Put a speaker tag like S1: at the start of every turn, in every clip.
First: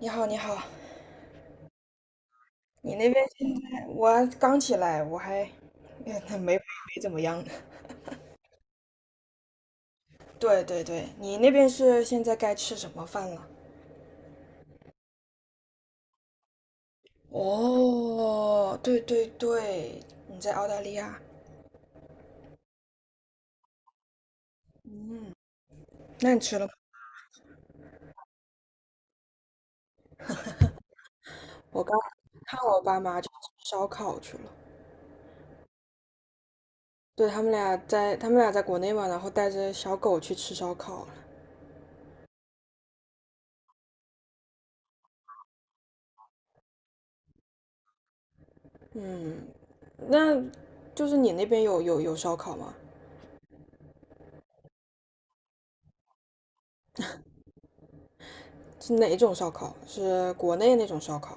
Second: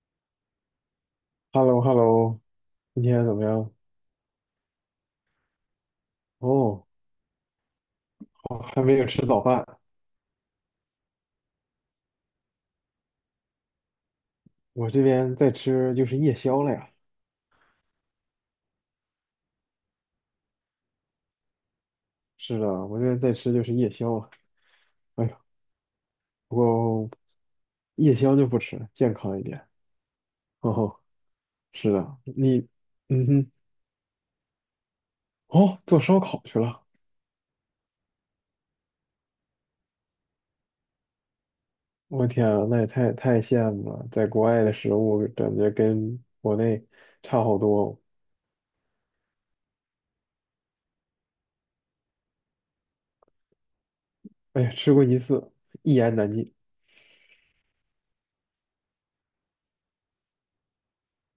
S1: 你好，你好，
S2: h e l l o h e l l o
S1: 你
S2: 今
S1: 那边
S2: 天怎么
S1: 现
S2: 样？
S1: 在我刚起来，我还没没
S2: 哦，
S1: 没怎么样呢。
S2: 好还没有吃早饭，
S1: 对对对，你那边是现在该吃什么饭了？
S2: 我这边在吃就是夜宵了呀。
S1: 哦，对对对，你在澳大利亚，
S2: 是的，我这边在吃就是夜宵啊。哎
S1: 嗯，
S2: 呀，
S1: 那你
S2: 不
S1: 吃了吗？
S2: 过夜宵就不吃了，健康一点。哦，
S1: 我
S2: 是
S1: 刚
S2: 的，
S1: 看
S2: 你，
S1: 我爸妈
S2: 嗯
S1: 去
S2: 哼，
S1: 吃烧烤去了，
S2: 哦，做烧烤去了。
S1: 对，他们俩在国内嘛，然后带着小狗去吃烧烤了。
S2: 我天啊，那也太羡慕了，在国外的食物感觉跟国内差好多哦。
S1: 嗯，那就是你那边有烧烤吗？
S2: 哎呀，吃过一次，一言难尽。
S1: 是哪种烧烤？是国内那种烧烤？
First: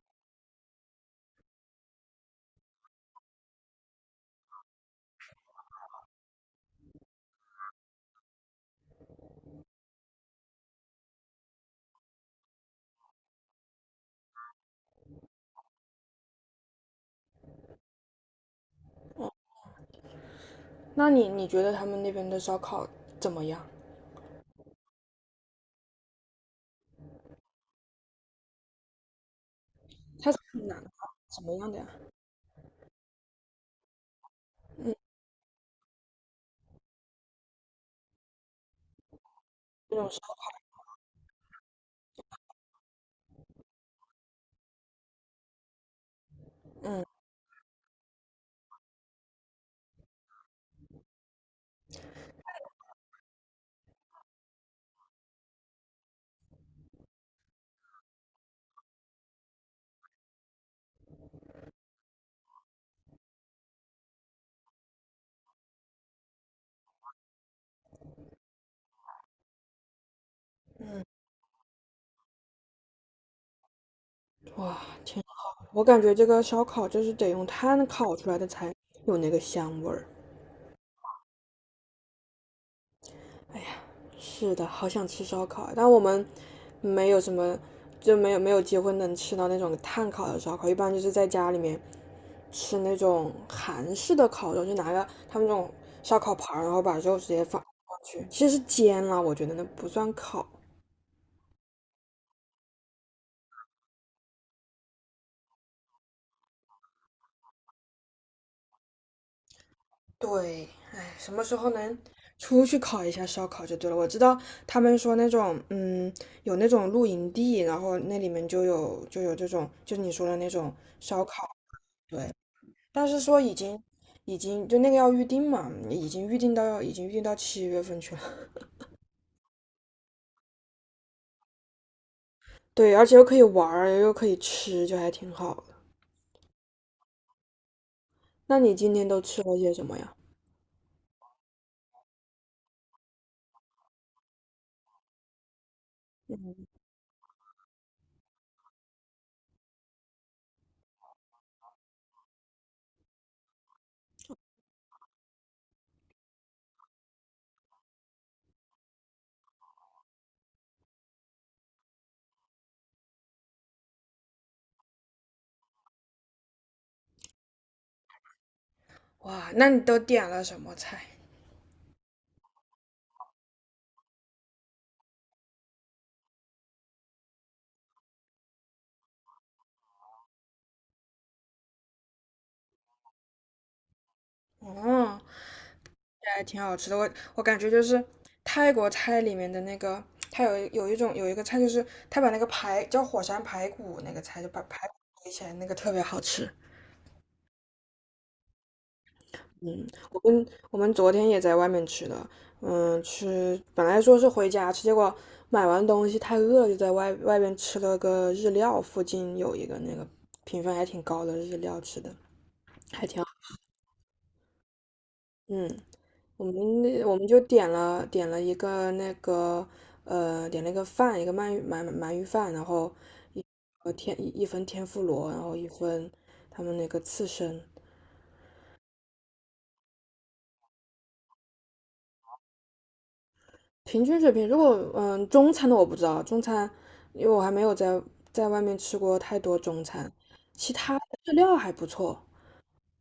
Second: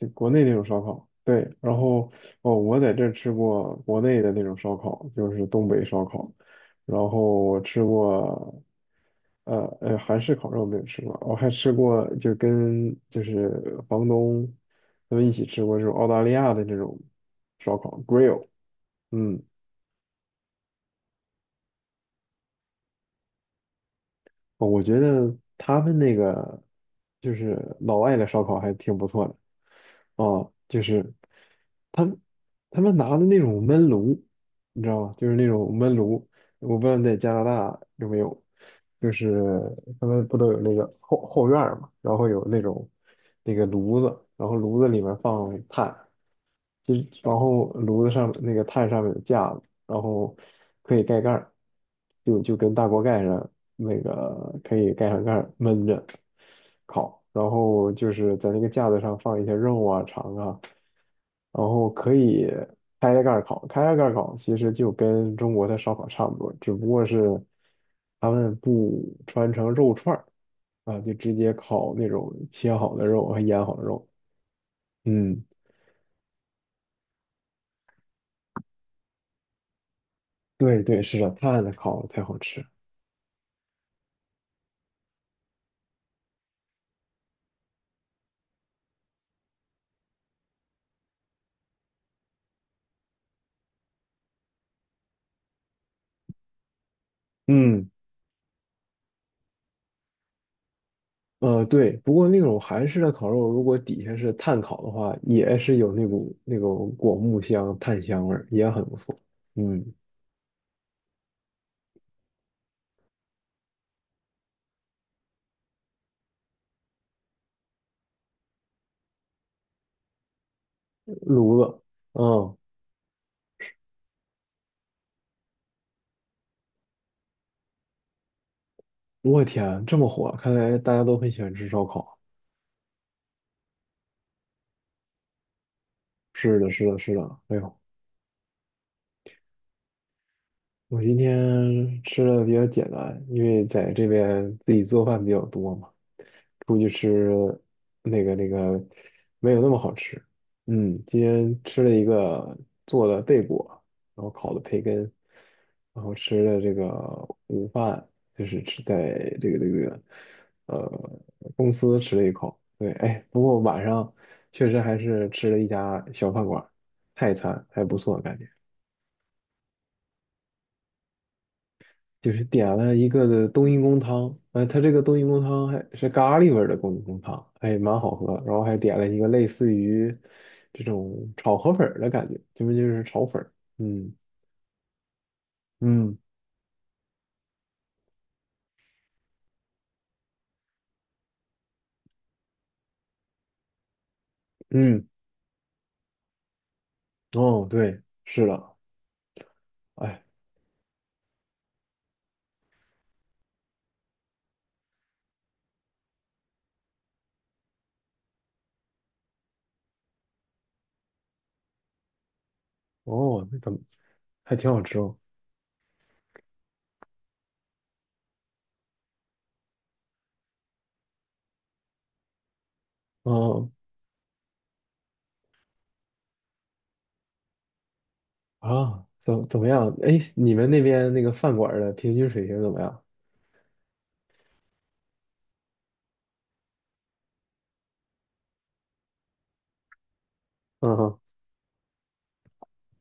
S2: 就国内那种烧烤，对，然后哦，我在这儿吃过国内的那种烧烤，就是东北烧烤，然后我吃过，韩式烤肉没有吃过，我还吃过就跟就是房东他们一起吃过这种澳大利亚的这种，嗯，
S1: 那你觉得他们那边的烧烤怎么样？
S2: 我觉得他们那个就是老外的烧烤还挺不错的
S1: 它是
S2: 哦，
S1: 哪
S2: 就
S1: 个烤
S2: 是
S1: 什么样的呀？
S2: 他们他们拿的那种焖炉，你知
S1: 嗯，
S2: 道吗？就是那种焖炉，我不知道你在加拿大有没有，就是
S1: 这
S2: 他
S1: 种烧，
S2: 们不都有那个后院儿嘛，然后有那种那个炉子，然后炉子里面放炭，就
S1: 嗯，
S2: 然后炉子上那个炭上面有架子，然后可以盖盖儿，就跟大锅盖上那个可以盖上盖儿闷着烤，然后就是在那个架子上放一些肉啊、肠啊，然后可以开着盖儿烤，开着盖儿烤其实就跟中国的烧烤差不多，只不过是他们不穿成肉串儿啊，就直接烤那种切好的肉和腌好的肉，
S1: 哇，挺
S2: 嗯。
S1: 好。我感觉这个烧烤就是得用炭烤出来的才有那个香味儿。
S2: 对对，是的，炭的烤才好吃。
S1: 哎呀，是的，好想吃烧烤啊但我们没有什么，就没有机会能吃到那种炭烤的烧烤，一般就是在家里面吃那种韩式的烤肉，就拿个他们那种烧烤盘儿然后把肉直接放上
S2: 嗯，
S1: 去，其实是煎了，我觉得那不算烤。
S2: 对，不过那种韩式的烤肉，如果底下是炭烤的话，也是有那股那种果木香、炭香味儿，也很不错。嗯，
S1: 对，哎，什么时候能出去烤一下烧烤就对了。我知道他们说那种，嗯，有那种露营地，然后那里面就有这种，就你说的那种烧烤，
S2: 炉子，
S1: 对。
S2: 嗯，
S1: 但是说已经就那个要预定嘛，已经预定到7月份去了。
S2: 我天，这么火，看来大家都很喜欢吃烧烤。
S1: 对，而且又可以玩儿，又可以吃，就还挺好的。
S2: 是的，是的，是的，哎呦，
S1: 那你今天都吃了些什么呀？
S2: 我今天吃的比较简单，因为在这边自己做饭比较多嘛，出去吃那个没有那么好吃。嗯，今天吃了一个做的贝果，然后烤的培根，然后吃了这个午饭，就是吃在这个呃公司吃了一口。对，哎，确实还是吃了一家小饭馆，泰餐还不错，感觉。
S1: 哇，那你都点了什么菜？
S2: 就是点了一个的冬阴功汤，它这个冬阴功汤还是咖喱味儿的冬阴功汤，哎，蛮好喝。然后还点了一个类似于这种炒河粉儿的感觉，就是炒粉儿，嗯
S1: 哦，
S2: 嗯
S1: 也还挺好吃的。我感觉就是泰国菜里面的那个，它有一个菜，就是它把那个排叫火山排骨那个菜，就把排骨
S2: 嗯，
S1: 堆起来，那个特别好吃。
S2: 哦，对，是的，
S1: 嗯，我
S2: 哎，
S1: 跟我们昨天也在外面吃的，嗯，本来说是回家吃，结果买完东西太饿了就在外边吃了个日料，附近有一个那个评分还挺高的日料吃的，还挺好。
S2: 哦，那怎么还挺好吃哦，
S1: 嗯，我们就点了一个饭，一个鳗鱼饭，然后一
S2: 嗯
S1: 一份天妇罗，然后一份他们那个刺身，
S2: 啊，怎么样？哎，你们那边那个饭馆儿的平均水平怎么样？
S1: 平均水平。如果中餐的我不知道，中餐因为我还没有在外面吃过太多中餐，其他
S2: 嗯
S1: 的
S2: 哼
S1: 日料还不错。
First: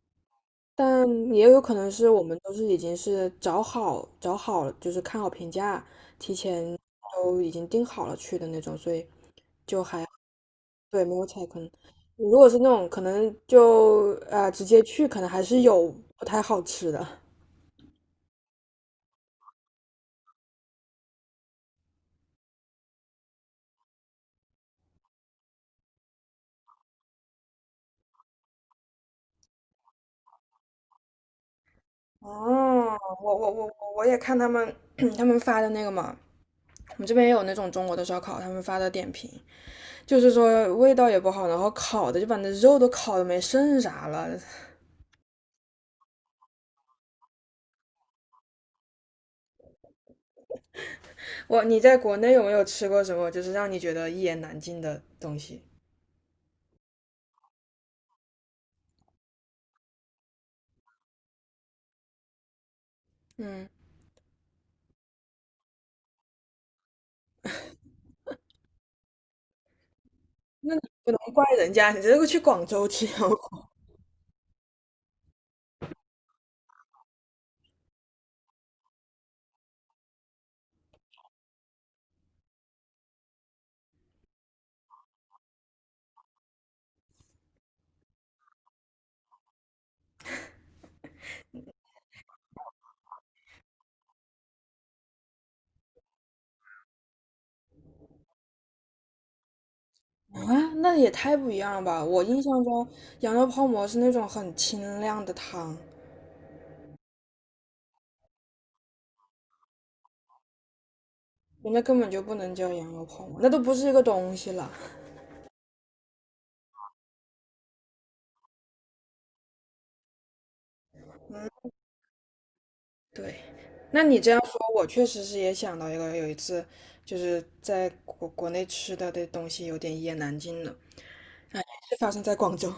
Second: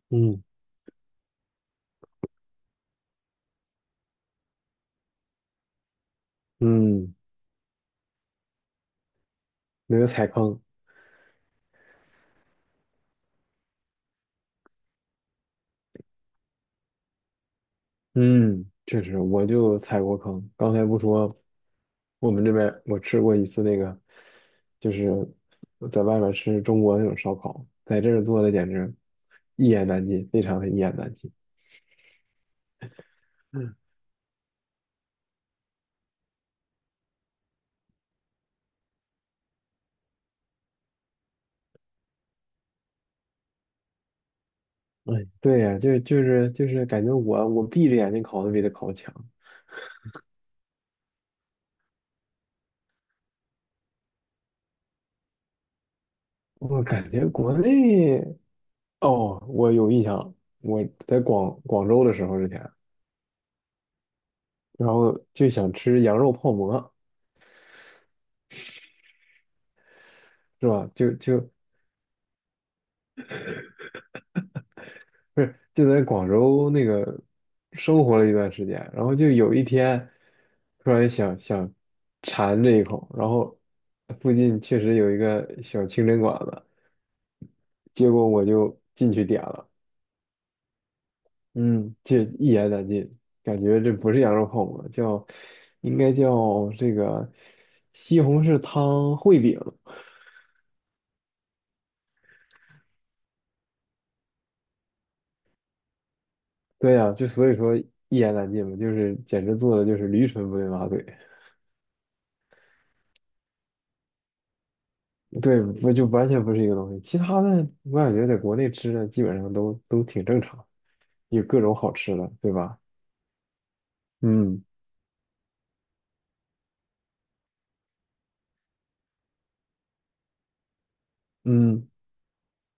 S2: 嗯
S1: 但也有可能是我们都是已经是找好了，就是看好评价，提前
S2: 嗯，
S1: 都已经定好了去的那种，所以就
S2: 没
S1: 还。
S2: 有踩坑，
S1: 对，没有踩坑。如果是那种可能就直接去，可能还是有不太好吃的。
S2: 嗯，确实，我就踩过坑。刚才不说，我们这边我吃过一次那个，就是在外面吃中国那种烧烤，在这儿做的简直一言难尽，非常的一言难尽。
S1: 哦，我我我
S2: 嗯，
S1: 我也看他们 他们发的那个嘛，我们这边也有那种中国的烧烤，他们发的点评就是说味道也不好，然后烤的就把那肉都烤的没剩啥了。
S2: 哎，对呀，就是感觉我闭着眼睛烤都比他烤强。
S1: 你在国内有没有吃过什么就是让你觉得一言难尽的东西？
S2: 我感觉国内哦，我有印象，我在广州的时候之前，
S1: 嗯，
S2: 然后就想吃羊肉泡馍，是吧？
S1: 不
S2: 就
S1: 能怪
S2: 就
S1: 人家，你这个去广州吃，
S2: 不是就在广州那个生活了一段时间，然后就有一天突然想馋这一口，然后附近确实有一个小清真馆子，结果我就进去点了，嗯，这一言难尽，感觉这不是羊肉泡馍，叫应该叫这个西红柿汤烩饼，
S1: 啊，那也太不一样了吧！我印象中羊肉泡馍是那种很清亮的汤，
S2: 对呀、就所以说一言难尽嘛，就是简直做的就是驴唇不对马嘴。
S1: 人家根本就不能叫羊肉泡馍，那都不是一个东西了。
S2: 对，不就完全不是一个东西。其他的我感觉在国内吃的基本上都挺正常，有各种好吃的，对吧？
S1: 对，那你这样说，
S2: 嗯
S1: 我确实是也想到一个，有一次就是在国内吃的东西有点一言难尽了，
S2: 嗯，
S1: 是发生在广州。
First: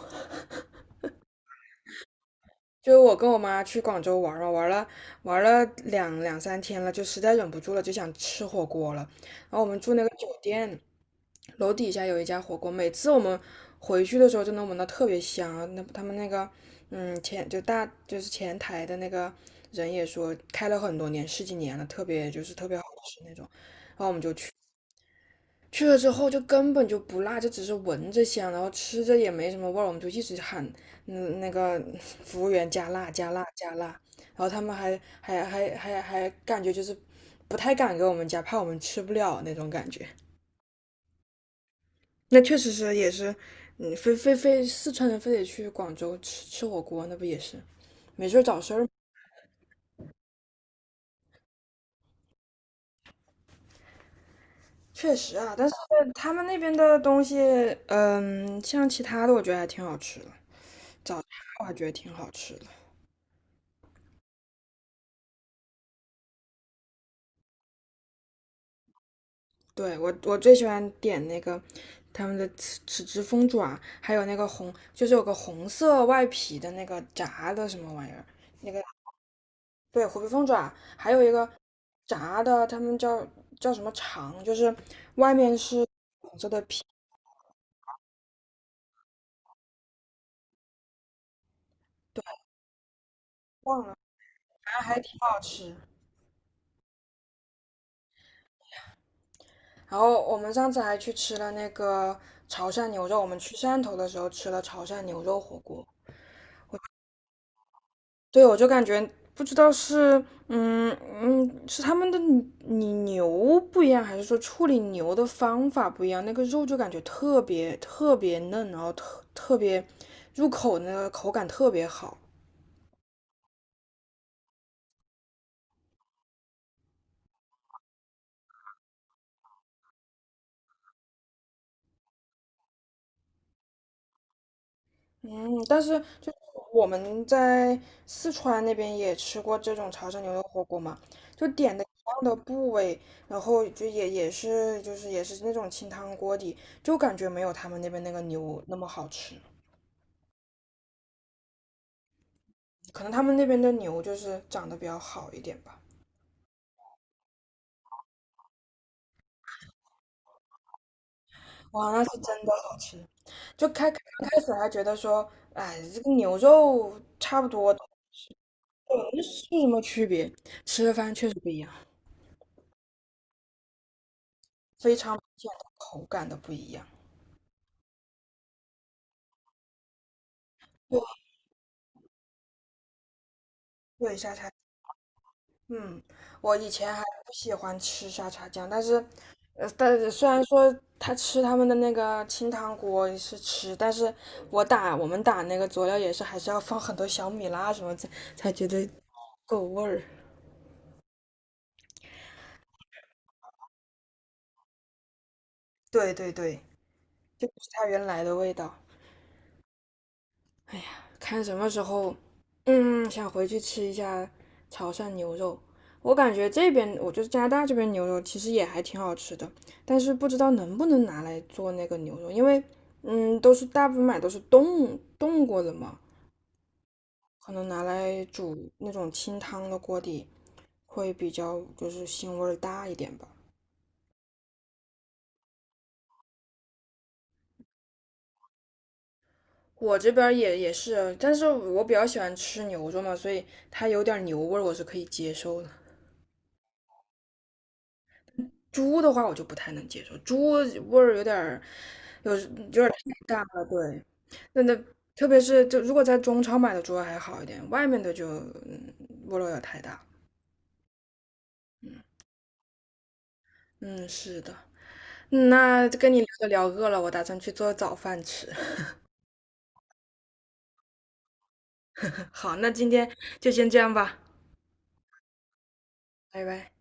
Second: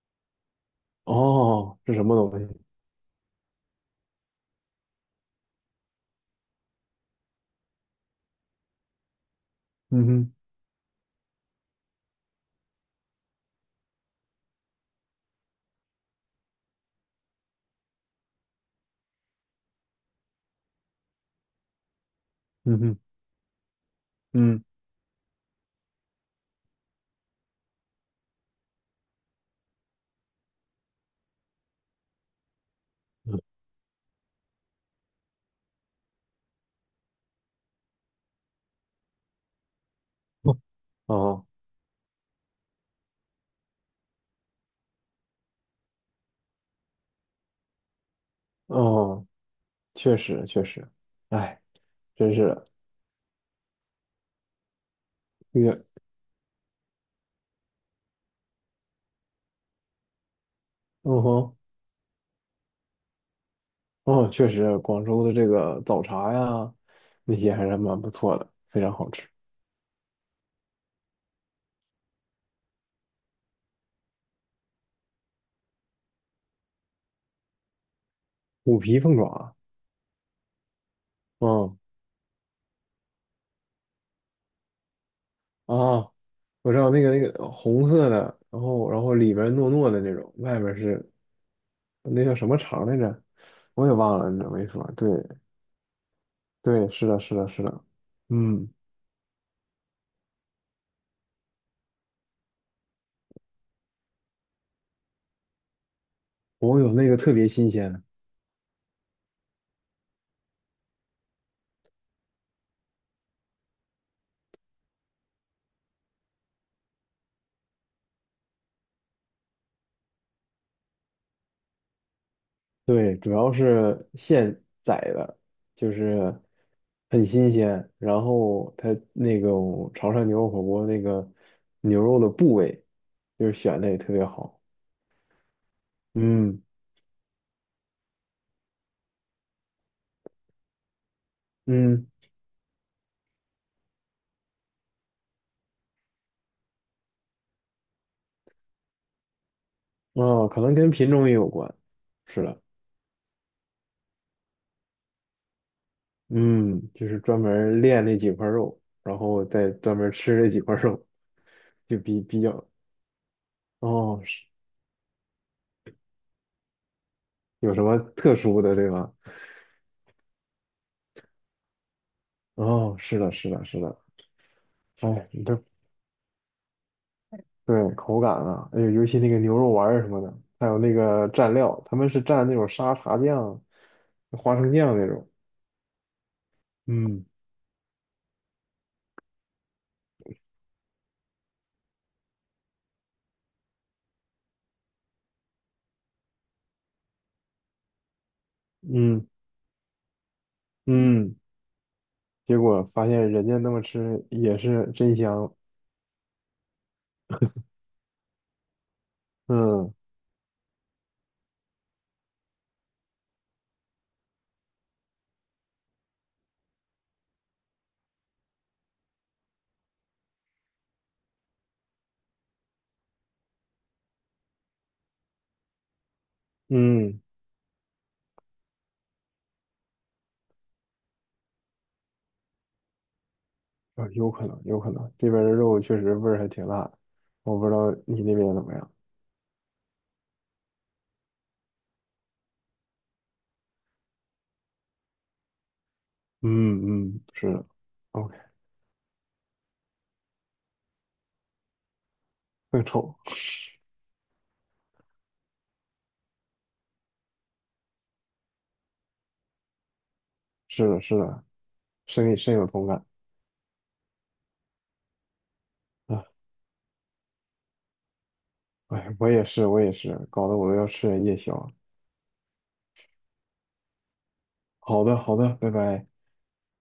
S2: 哦，是什么东西？
S1: 就是我跟我妈去广州玩了玩了两三天了，就实在忍不住了，就想吃火锅了。然后我们住那
S2: 嗯
S1: 个酒
S2: 哼
S1: 店，楼底下有一家火锅，每次我们回去的时候就能闻到特别香啊。那他们那个，嗯，前就大就是前台的那个人也说，开了很多年，十几年了，特别
S2: 嗯
S1: 好
S2: 哼
S1: 吃那种。
S2: 嗯，
S1: 去了之后就根本就不辣，就只是闻着香，然后吃着也没什么味儿，我们就一直喊，嗯，那个 服务员加辣加辣加辣，然后他们还感觉就是不太敢给我们加，怕我们吃不了那种感觉。
S2: 哦
S1: 那确实是也是，嗯，非四川人非得去广州吃火锅，那不也是没事儿找事儿吗？
S2: 哦，确实确实，哎，真是的
S1: 确实啊，
S2: 这
S1: 但是
S2: 个，
S1: 他们那边的东西，嗯，像其他的，我觉得还挺好吃的，
S2: 嗯哼，
S1: 我还觉得挺好吃的。
S2: 哦，确实，广州的这个早茶呀，那些还是蛮不错的，非常好吃。
S1: 对，我最喜欢点那个他们的豉汁凤爪，还有那个红，就是有个红色外皮的那个炸的什么玩意儿，那
S2: 虎
S1: 个
S2: 皮凤爪啊，
S1: 对虎皮凤爪，还有一个
S2: 嗯。
S1: 炸的，他们叫什么肠，就是外面是
S2: 啊，我知道那个那个红色的，然后然后里边糯糯的那种，外边是那叫什么肠来着？
S1: 忘
S2: 我也
S1: 了。
S2: 忘了，你怎么一说？
S1: 还
S2: 对
S1: 挺好吃。
S2: 对，是的，是的，是的，嗯，
S1: 然后我们上次还去吃了那个潮汕牛肉，我们去汕头的时候吃了潮汕牛肉火锅。
S2: 我有那个特别新鲜的
S1: 对，我就感觉不知道是是他们的牛不一样，还是说处理牛的方法不一样？那个肉就感觉特别特别嫩，然后特别入口那个口感特别好。
S2: 对，主要是现宰的，就是很新鲜，然后它那种潮汕牛肉火锅那个牛肉的部位，就是选的也特别好，
S1: 嗯，但是就是
S2: 嗯
S1: 我们在四川那边也吃过这种潮汕牛肉火锅嘛，就点的一
S2: 嗯，
S1: 样的部位，然后就也是那种清汤锅底，就感觉没有他们那边那个牛那么好吃，
S2: 哦，可能跟品种也有关，是的。
S1: 可能他们那边的牛就是长得比较好一点吧。
S2: 嗯，就是专门儿练那几块肉，然后再专门儿吃那几块肉，
S1: 哇，
S2: 就
S1: 那是
S2: 比
S1: 真
S2: 比
S1: 的
S2: 较
S1: 好吃！就开开
S2: 哦，
S1: 开
S2: 是
S1: 始还觉得说，哎，这个牛肉差不
S2: 有
S1: 多，
S2: 什么特殊的对吧？
S1: 那是什么区别？吃了饭确实不一样，
S2: 哦，是的，是的，是的。
S1: 非常明
S2: 哎，你
S1: 显
S2: 这
S1: 的口感的不一样。
S2: 对口感啊，哎呦，尤其那个牛肉丸儿什么的，还有那
S1: 对。
S2: 个蘸料，他们是蘸那种沙茶酱、
S1: 对，沙茶，
S2: 花生酱那种。
S1: 嗯，我以前还
S2: 嗯
S1: 不喜欢吃沙茶酱，但是虽然说他们的那个清汤锅是吃，但是我们打那个佐料也是还是要放很多小米辣什么才觉得
S2: 嗯
S1: 够味儿。
S2: 嗯，结果发现人家那么吃也是真香。
S1: 对对对，就不是它原来的味道。
S2: 嗯
S1: 哎呀，看什么时候，嗯，想回去吃一下潮汕牛肉。我感觉这边，我就是加拿大这边牛肉其实也还挺好吃的，但是不知道能不能拿来做那个牛肉，因为，嗯，都是大部分买都是冻过的嘛，
S2: 嗯。
S1: 可能拿来煮那种清汤的锅底会比较就是腥味儿大一点吧。
S2: 啊，有可能，有可能，这边儿的肉确实味儿还挺辣的，我不知道你那边怎么样。
S1: 我这边儿也是啊，但是我比较喜欢吃牛肉嘛，所以它有点牛味儿我是可以接受的。
S2: 嗯嗯，是的，OK，
S1: 猪的话我就不太能接受，猪味儿有点儿，有
S2: 更
S1: 点儿
S2: 臭，
S1: 太大了。对，那特别是就如果在中超买的猪还好一点，外面的就味儿有点太大。
S2: 是的，是的，深深有同感
S1: 嗯，是的。嗯那跟你
S2: 啊。
S1: 聊着聊饿了，我打算去做早饭吃。
S2: 哎，我也是，我也是，搞得我都要吃点夜宵了
S1: 好，那今天就先这样吧，
S2: 好的，好的，拜拜。
S1: 拜拜。